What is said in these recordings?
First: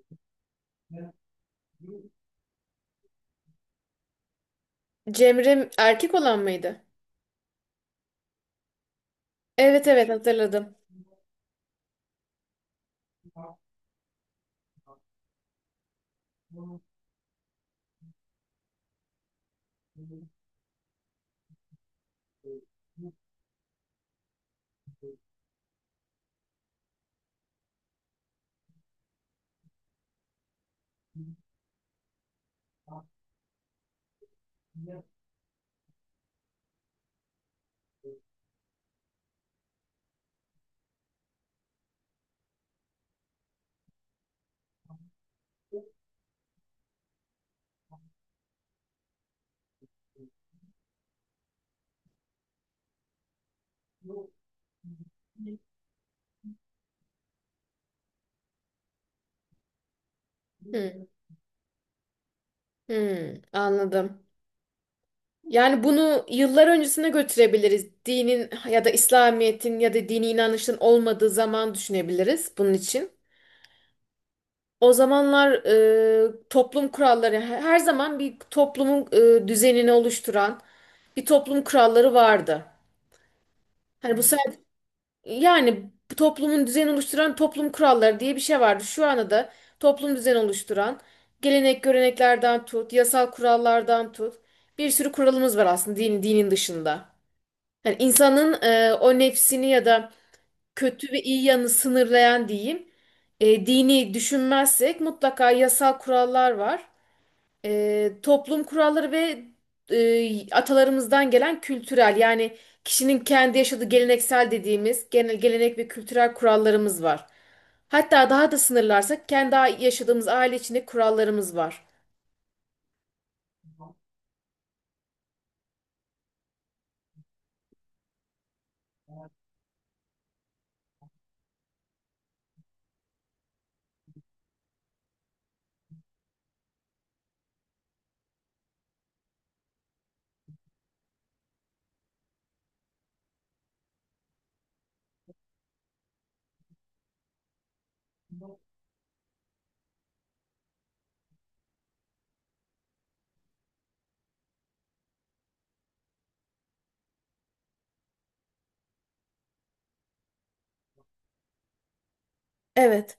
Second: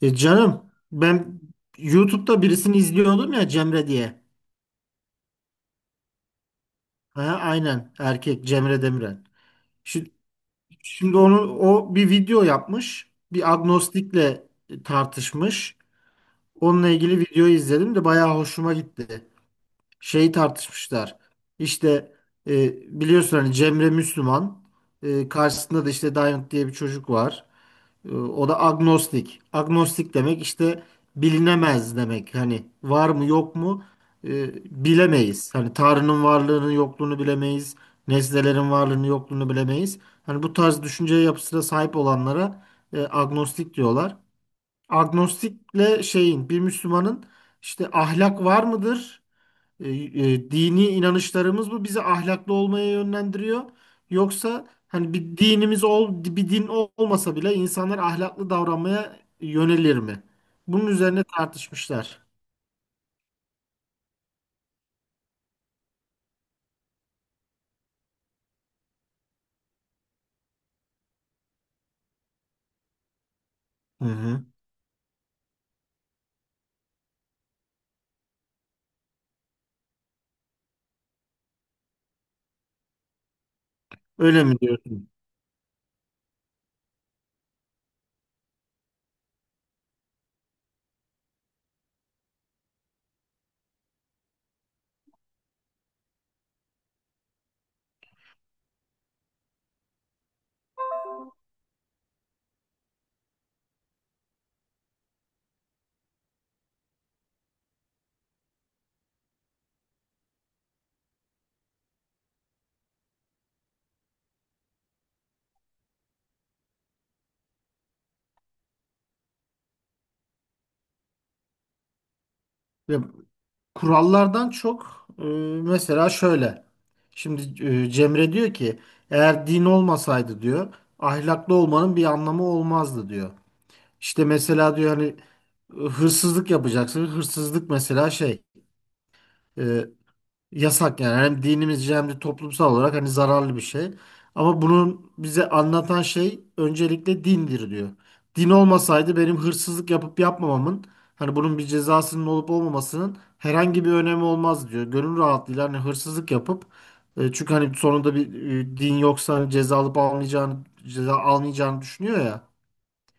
E canım ben YouTube'da birisini izliyordum ya Cemre diye. Cemre erkek olan mıydı? Ha, aynen erkek Cemre Demiren. Evet evet, Şimdi, hatırladım. şimdi, onu o bir video yapmış. Bir agnostikle tartışmış. Onunla ilgili videoyu izledim de bayağı hoşuma gitti. Şeyi tartışmışlar. İşte biliyorsun hani Cemre Müslüman. Karşısında da işte Diamond diye bir çocuk var. O da agnostik. Agnostik demek işte bilinemez demek. Hani var mı yok mu, bilemeyiz. Hani Tanrı'nın varlığını yokluğunu bilemeyiz. Nesnelerin varlığını yokluğunu bilemeyiz. Hani bu tarz düşünce yapısına sahip olanlara agnostik diyorlar. Agnostikle şeyin bir Müslümanın işte ahlak var mıdır? E, Dini inanışlarımız bu bizi ahlaklı olmaya yönlendiriyor. Yoksa hani bir dinimiz ol, bir din olmasa bile insanlar ahlaklı davranmaya yönelir mi? Bunun Hı, üzerine tartışmışlar. hı, anladım. Yani bunu yıllar öncesine götürebiliriz. Dinin ya da İslamiyet'in ya da dini inanışın olmadığı zaman düşünebiliriz bunun için. Hı hı. O zamanlar toplum kuralları her zaman bir toplumun düzenini oluşturan bir toplum kuralları vardı. Hani bu Öyle mi diyorsun? Yani bu toplumun düzen oluşturan toplum kuralları diye bir şey vardı. Şu anda da toplum düzen oluşturan gelenek göreneklerden tut, yasal kurallardan tut. Bir sürü kuralımız var aslında dinin dışında. Yani insanın o nefsini ya da kötü ve iyi yanını sınırlayan diyeyim, dini düşünmezsek mutlaka yasal kurallar var, toplum kuralları ve atalarımızdan gelen kültürel, yani kişinin kendi yaşadığı geleneksel dediğimiz genel gelenek ve kültürel kurallarımız var. Hatta daha da sınırlarsak kendi yaşadığımız aile içinde kurallarımız var. Ya, kurallardan çok, mesela şöyle. Şimdi, Cemre diyor ki eğer din olmasaydı diyor ahlaklı olmanın bir anlamı olmazdı diyor. İşte mesela diyor hani hırsızlık yapacaksın. Hırsızlık mesela şey. e, Yasak yani. Hem dinimizce hem de toplumsal olarak hani zararlı bir şey. Ama bunun bize anlatan şey öncelikle dindir diyor. Din olmasaydı benim hırsızlık yapıp yapmamamın hani bunun bir cezasının olup olmamasının herhangi bir önemi olmaz diyor. Gönül rahatlığıyla hani hırsızlık yapıp, çünkü hani sonunda bir, din yoksa hani ceza almayacağını düşünüyor ya. Evet.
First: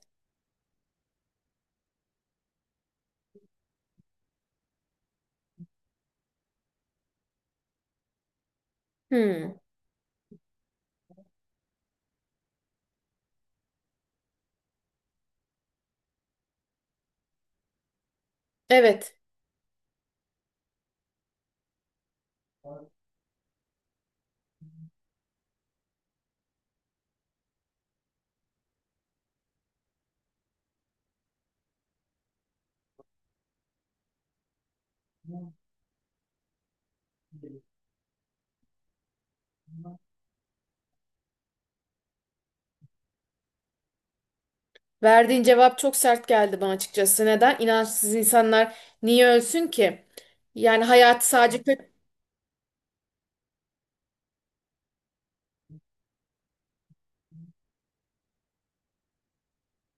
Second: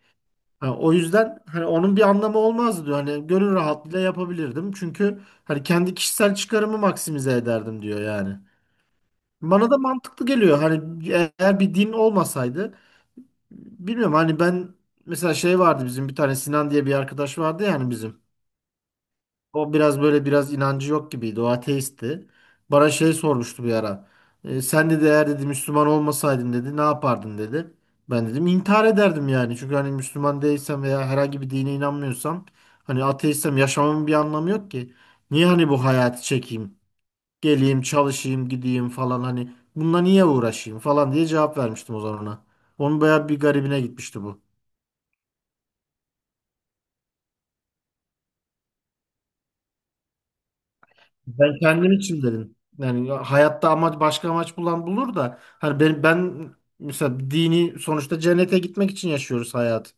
Ha, o yüzden hani onun bir anlamı olmazdı diyor. Hani gönül rahatlığıyla yapabilirdim. Çünkü hani kendi kişisel çıkarımı maksimize ederdim diyor yani. Hmm, Bana da mantıklı geliyor. Hani eğer bir din olmasaydı bilmiyorum hani ben mesela şey vardı bizim bir tane Sinan diye bir arkadaş vardı yani bizim. evet. O biraz böyle biraz inancı yok gibiydi. O ateistti. Bana şey sormuştu bir ara. Sen dedi eğer dedi Müslüman olmasaydın dedi ne yapardın dedi. Ben dedim intihar ederdim yani. Çünkü hani Müslüman değilsem veya herhangi bir dine inanmıyorsam hani ateistsem yaşamamın bir anlamı yok ki. Niye hani bu hayatı çekeyim? Geleyim, çalışayım, gideyim falan hani bununla niye uğraşayım falan diye cevap vermiştim o zaman ona. Onun bayağı bir garibine gitmişti bu. Verdiğin cevap çok sert geldi bana açıkçası. Neden? İnançsız insanlar niye ölsün ki? Yani hayatı sadece Ben kö- kendim için dedim. Yani hayatta amaç başka amaç bulan bulur da hani ben mesela dini sonuçta cennete gitmek için yaşıyoruz hayat.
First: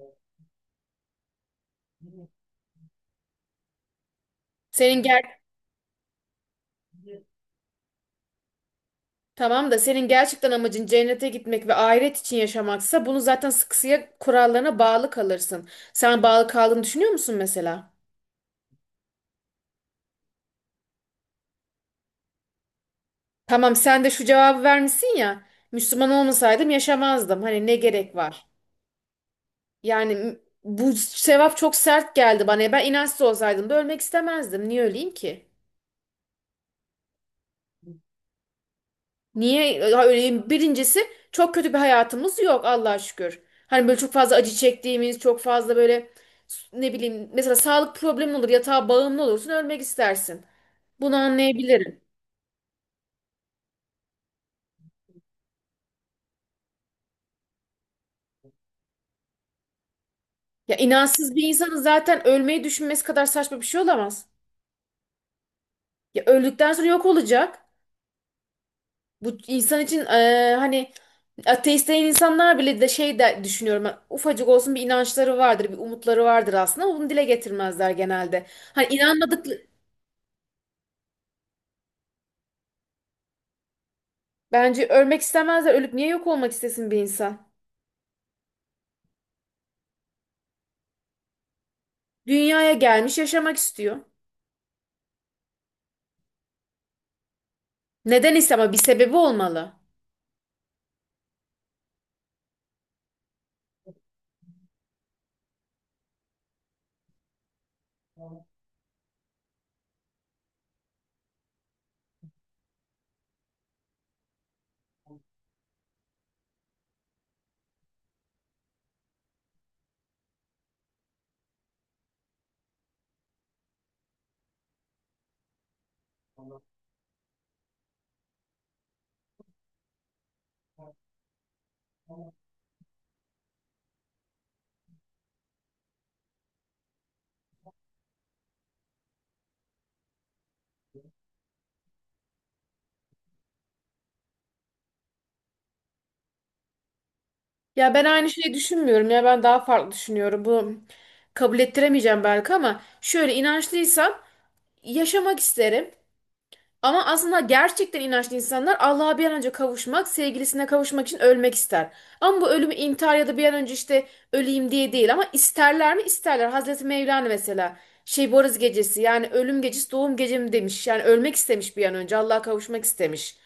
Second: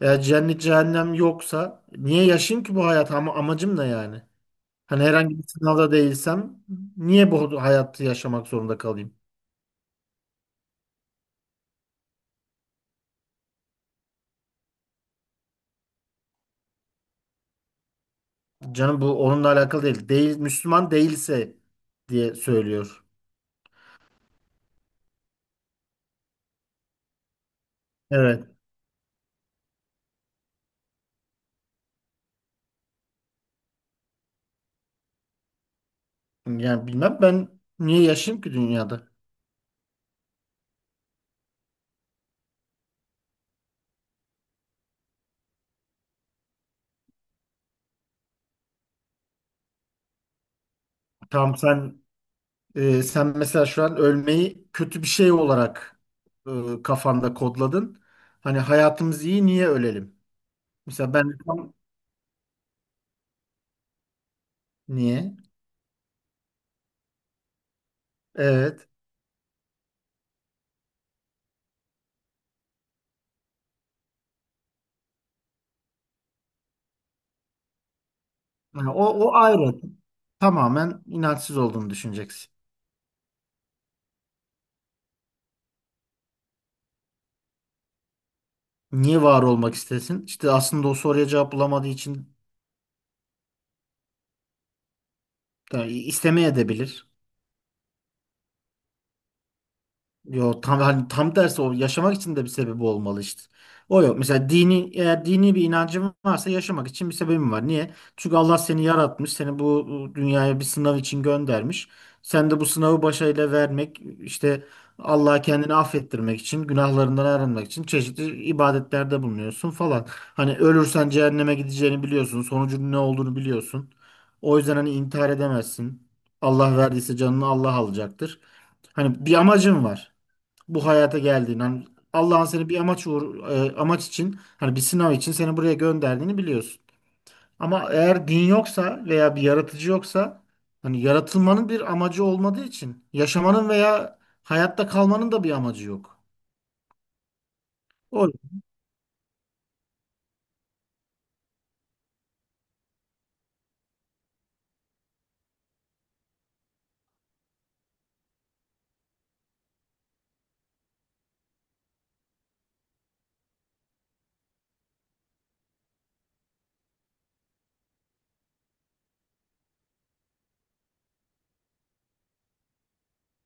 Eğer cennet cehennem yoksa niye yaşayayım ki bu hayat? Ama amacım ne yani? senin Hani herhangi ger bir sınavda değilsem niye bu hayatı yaşamak zorunda kalayım? Tamam da senin gerçekten amacın cennete gitmek ve ahiret için yaşamaksa bunu zaten sıkısıya kurallarına bağlı kalırsın. Sen bağlı kaldığını düşünüyor musun mesela? Canım bu onunla alakalı değil. Değil Müslüman değilse diye söylüyor. Tamam, sen de şu cevabı vermişsin ya. Müslüman olmasaydım yaşamazdım. Hani ne gerek var? Evet. Yani m- Bu sevap çok sert geldi bana. Ben inançsız olsaydım da ölmek istemezdim. Niye öleyim ki? Yani bilmem ben niye yaşayayım ki dünyada? Niye? Birincisi, çok kötü bir hayatımız yok Allah'a şükür. Hani böyle çok fazla acı çektiğimiz, çok fazla böyle ne bileyim, mesela sağlık problemi olur, yatağa bağımlı olursun, ölmek istersin. Bunu Tamam sen anlayabilirim. Sen mesela şu an ölmeyi kötü bir şey olarak kafanda kodladın. Hani hayatımız iyi niye ölelim? Ya, Mesela inançsız ben bir tam insanın zaten ölmeyi düşünmesi kadar saçma bir şey olamaz. niye? Ya öldükten sonra yok olacak. Evet. Bu insan için hani ateist değil insanlar bile de şey de düşünüyorum. Ufacık olsun bir inançları vardır, bir umutları vardır aslında, ama bunu dile getirmezler genelde. Hani Yani o inanmadık ayrı. Tamamen inançsız olduğunu düşüneceksin. Bence ölmek istemezler. Ölüp niye yok olmak istesin bir insan? Niye var olmak istesin? İşte aslında o soruya cevap bulamadığı için Dünyaya gelmiş, yaşamak istiyor. yani istemeye de bilir. Neden ise ama bir sebebi olmalı. Yo tam hani tam tersi o yaşamak için de bir sebebi olmalı işte. O yok. Mesela dini eğer dini bir inancın varsa yaşamak için bir sebebin var. Niye? Çünkü Allah seni yaratmış, seni bu dünyaya bir sınav için göndermiş. Sen de bu sınavı başarıyla vermek, işte Allah'a kendini affettirmek için, günahlarından arınmak için çeşitli ibadetlerde bulunuyorsun falan. Hani ölürsen cehenneme gideceğini biliyorsun, sonucun ne olduğunu biliyorsun. O yüzden hani intihar edemezsin. Allah verdiyse canını Allah alacaktır. Hani bir amacın var bu hayata geldiğini hani Allah'ın seni bir amaç için hani bir sınav için seni buraya gönderdiğini biliyorsun. Ama eğer din yoksa veya bir yaratıcı yoksa hani yaratılmanın bir amacı olmadığı için yaşamanın veya hayatta kalmanın da bir amacı yok. Ya ben O aynı şeyi düşünmüyorum, ya ben daha farklı düşünüyorum. Bu kabul ettiremeyeceğim belki, ama şöyle: inançlıysam yaşamak isterim. Ama aslında gerçekten inançlı insanlar Allah'a bir an önce kavuşmak, sevgilisine kavuşmak için ölmek ister. Ama bu ölümü intihar ya da bir an önce işte öleyim diye değil, ama isterler mi? İsterler. Hazreti Mevlana mesela şey, Boris gecesi, yani ölüm gecesi doğum gecem demiş. Yani ölmek istemiş, bir an önce Allah'a kavuşmak istemiş.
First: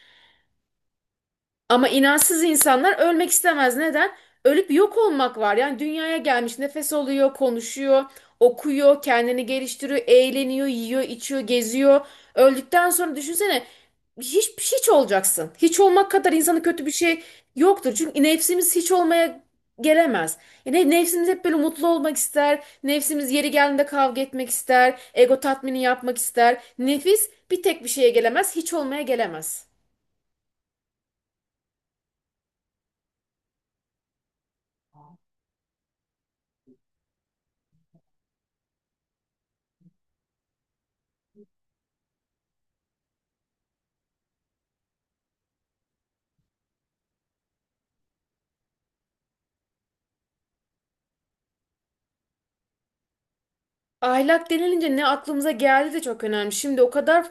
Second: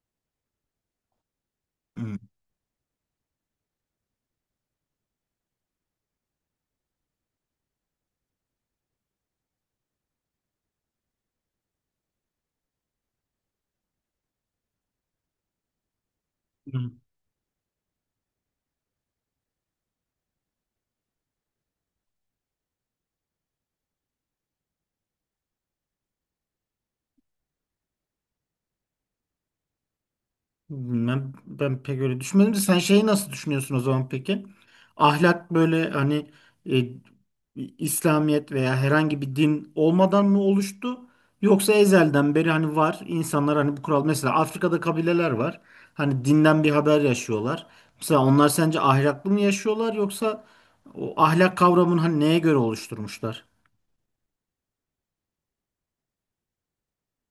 Ama inansız insanlar ölmek istemez. Neden? Ölüp yok olmak var. Yani dünyaya gelmiş, nefes alıyor, konuşuyor, okuyor, kendini geliştiriyor, eğleniyor, yiyor, içiyor, geziyor. Öldükten sonra düşünsene, hiç hiç olacaksın. Hiç olmak kadar insanın kötü bir Hı. şey yoktur. Çünkü nefsimiz hiç olmaya gelemez. Yani nefsimiz hep böyle mutlu olmak ister. Nefsimiz yeri geldiğinde kavga etmek ister. Ego tatmini yapmak ister. Nefis bir tek bir şeye gelemez, hiç olmaya gelemez. Ben pek öyle düşünmedim de sen şeyi nasıl düşünüyorsun o zaman peki? Ahlak böyle hani e, İslamiyet veya herhangi bir din olmadan mı oluştu? Yoksa ezelden beri hani var insanlar hani bu kural mesela Afrika'da kabileler var. Hani dinden bir haber yaşıyorlar. Mesela onlar sence ahlaklı mı yaşıyorlar yoksa o ahlak kavramını hani neye göre oluşturmuşlar? Ahlak denilince ne aklımıza geldi de çok önemli. Şimdi o kadar,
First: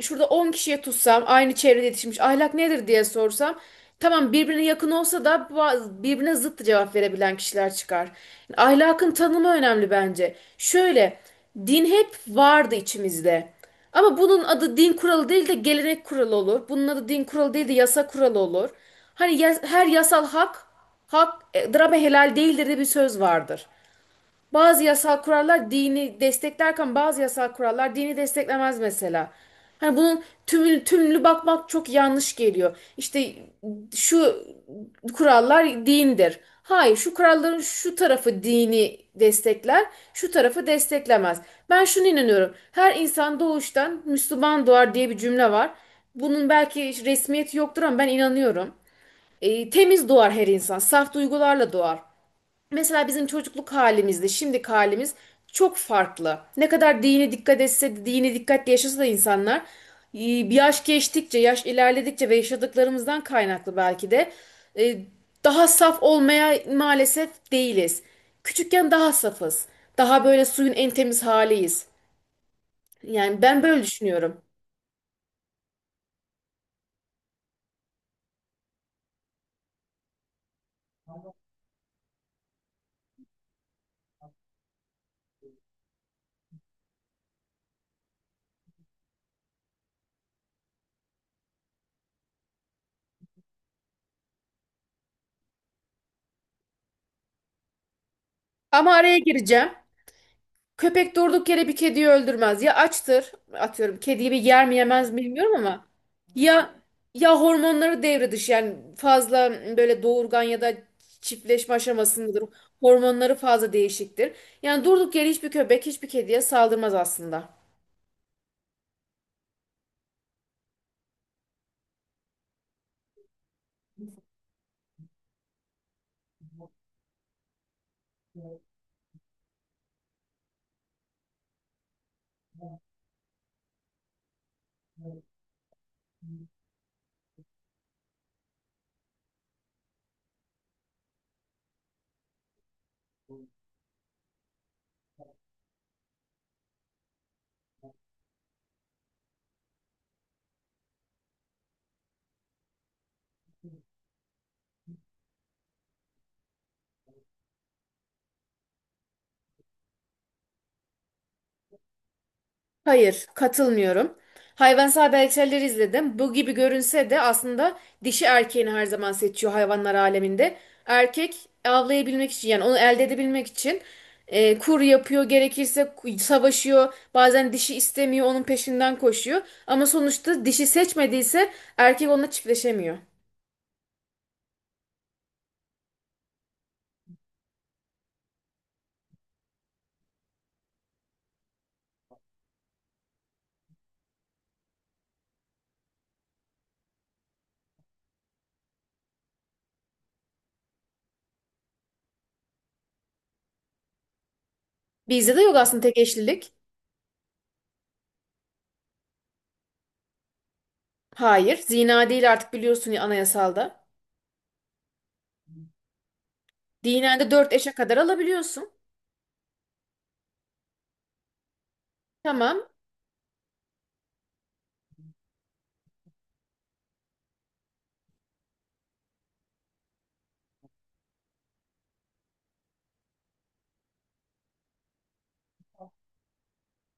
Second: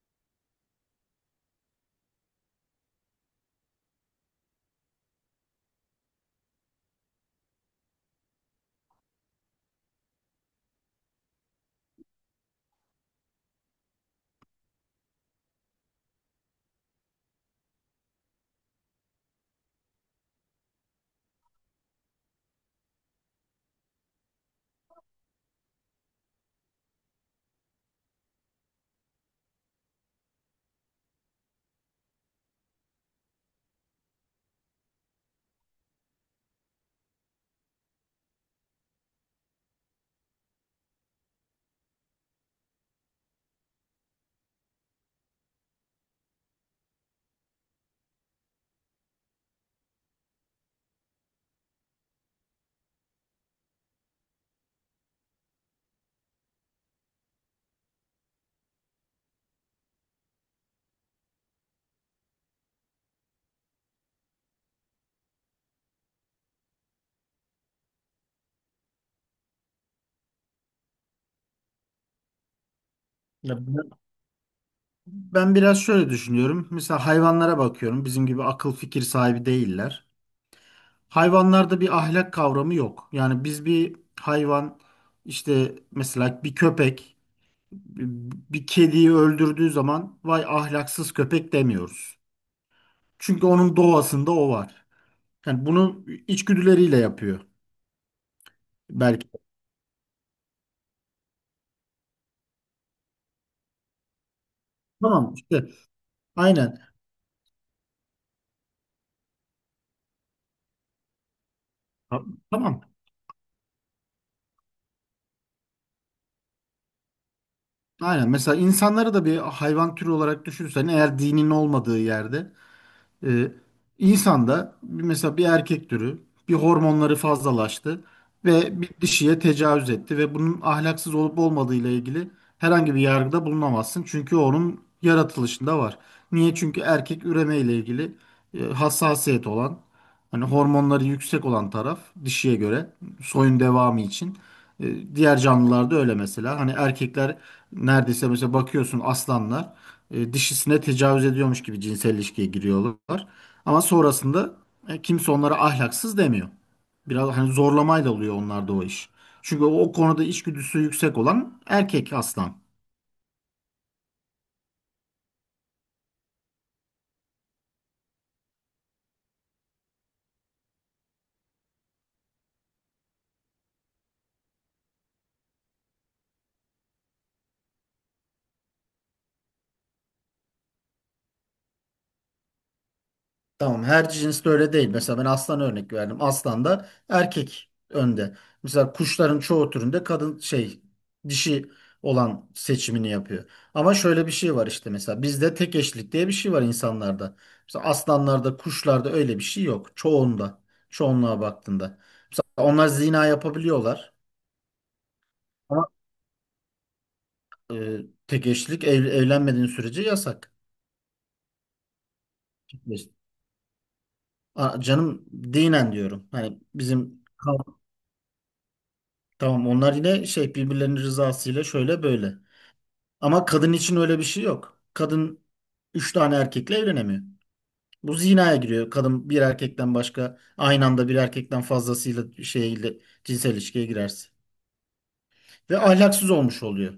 şurada 10 kişiye tutsam, aynı çevrede yetişmiş, ahlak nedir diye sorsam, tamam, birbirine yakın olsa da birbirine zıt cevap verebilen kişiler çıkar. Ahlakın tanımı önemli bence. Şöyle, din hep vardı içimizde. Ama bunun adı din kuralı değil de gelenek kuralı olur. Bunun adı din kuralı değil de yasa kuralı olur. Hani her yasal hak, drama helal değildir de bir söz vardır. Bazı yasal kurallar dini desteklerken bazı yasal kurallar dini desteklemez mesela. Hani bunun tümlü bakmak çok yanlış geliyor. İşte şu kurallar dindir. Hayır, şu kuralların şu tarafı dini destekler, şu tarafı desteklemez. Ben şunu inanıyorum. Her insan doğuştan Müslüman doğar diye bir cümle var. Bunun belki resmiyeti yoktur ama ben inanıyorum. Temiz doğar her insan, saf duygularla doğar. Mesela bizim çocukluk halimizle şimdiki halimiz çok farklı. Ne kadar dini dikkat etse de, dini dikkatle yaşasa da insanlar bir yaş geçtikçe, yaş ilerledikçe ve yaşadıklarımızdan kaynaklı belki de e, daha saf olmaya maalesef değiliz. Küçükken daha safız. Daha böyle suyun en temiz haliyiz. Yani Ya ben böyle ben düşünüyorum. ben biraz şöyle düşünüyorum. Mesela hayvanlara bakıyorum. Bizim gibi akıl fikir sahibi değiller. Hayvanlarda bir ahlak kavramı yok. Yani biz bir hayvan işte mesela bir köpek bir kediyi öldürdüğü zaman vay ahlaksız köpek demiyoruz. Çünkü onun doğasında o var. Yani bunu içgüdüleriyle yapıyor Ama araya belki. gireceğim. Köpek durduk yere bir kediyi öldürmez. Ya açtır, atıyorum, kediyi bir yer mi yemez mi Tamam bilmiyorum, işte ama ya aynen. Hormonları devre dışı, yani fazla böyle doğurgan ya da çiftleşme Ta- aşamasındadır. Tamam. Hormonları fazla değişiktir. Yani durduk yere hiçbir köpek hiçbir kediye saldırmaz aslında. Aynen. Mesela insanları da bir hayvan türü olarak düşünürsen eğer dinin olmadığı yerde Ee, insanda mesela bir erkek türü bir hormonları fazlalaştı ve bir dişiye tecavüz etti ve bunun ahlaksız olup olmadığı ile ilgili herhangi bir yargıda bulunamazsın. Çünkü onun yaratılışında var. Niye? Çünkü erkek üreme ile ilgili hassasiyet olan hani hormonları yüksek olan taraf dişiye göre soyun devamı için. Diğer canlılarda öyle mesela. Hani erkekler neredeyse mesela bakıyorsun aslanlar, dişisine tecavüz ediyormuş gibi cinsel ilişkiye giriyorlar. Ama sonrasında kimse onlara ahlaksız demiyor. Biraz hani zorlamayla oluyor onlarda o iş. Çünkü o konuda içgüdüsü yüksek olan erkek aslan. Hayır, katılmıyorum. Hayvansal belgeselleri izledim. Bu gibi görünse de aslında dişi erkeğini her zaman seçiyor hayvanlar aleminde. Erkek, avlayabilmek için, yani onu elde edebilmek için kur yapıyor, gerekirse savaşıyor. Bazen dişi istemiyor, onun peşinden koşuyor. Ama sonuçta dişi seçmediyse erkek onunla çiftleşemiyor. Tamam her cinste öyle değil. Mesela ben aslan örnek verdim. Aslan da erkek önde. Mesela kuşların çoğu türünde kadın şey dişi olan seçimini yapıyor. Ama şöyle bir şey var işte mesela bizde tek eşlik diye bir şey var insanlarda. Mesela aslanlarda, kuşlarda öyle bir şey yok. Çoğunda, çoğunluğa baktığında. Mesela onlar zina yapabiliyorlar Bizde de yok aslında ama tek eşlilik. e, tek eşlik evlenmediğin sürece yasak. Hayır, zina değil artık, biliyorsun ya, anayasalda. Aa, canım dinen diyorum. Hani Dinen bizim de 4 eşe kadar alabiliyorsun. Tamam onlar yine şey birbirlerinin rızasıyla şöyle böyle. Tamam. Ama kadın için öyle bir şey yok. Kadın üç tane erkekle evlenemiyor. Bu zinaya giriyor. Kadın bir erkekten başka aynı anda bir erkekten fazlasıyla şeyle cinsel ilişkiye girerse. Ve ahlaksız olmuş oluyor.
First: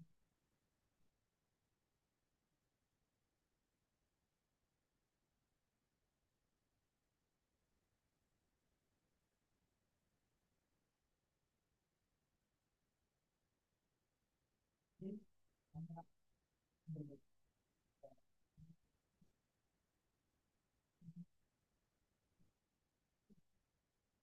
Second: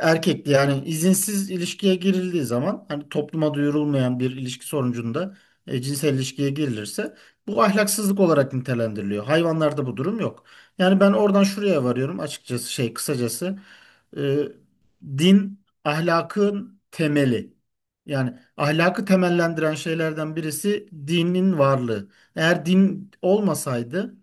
Erkekli yani izinsiz ilişkiye girildiği zaman hani topluma duyurulmayan bir ilişki sonucunda cinsel ilişkiye girilirse bu ahlaksızlık olarak nitelendiriliyor. Hayvanlarda bu durum yok. Yani ben oradan şuraya varıyorum açıkçası şey kısacası e, din ahlakın temeli. Yani ahlakı temellendiren şeylerden birisi dinin varlığı. Eğer din olmasaydı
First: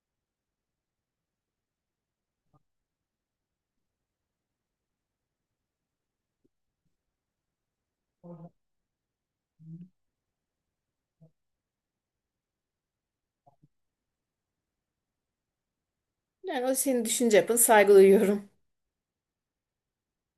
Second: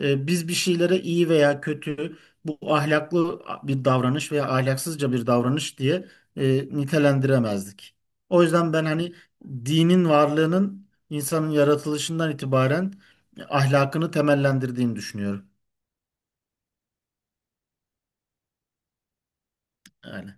biz bir şeylere iyi veya kötü bu ahlaklı bir davranış veya ahlaksızca bir davranış diye nitelendiremezdik. O yüzden ben hani dinin varlığının insanın yaratılışından itibaren ahlakını temellendirdiğini düşünüyorum. Yani o senin düşünce yapın, saygı duyuyorum. Yani.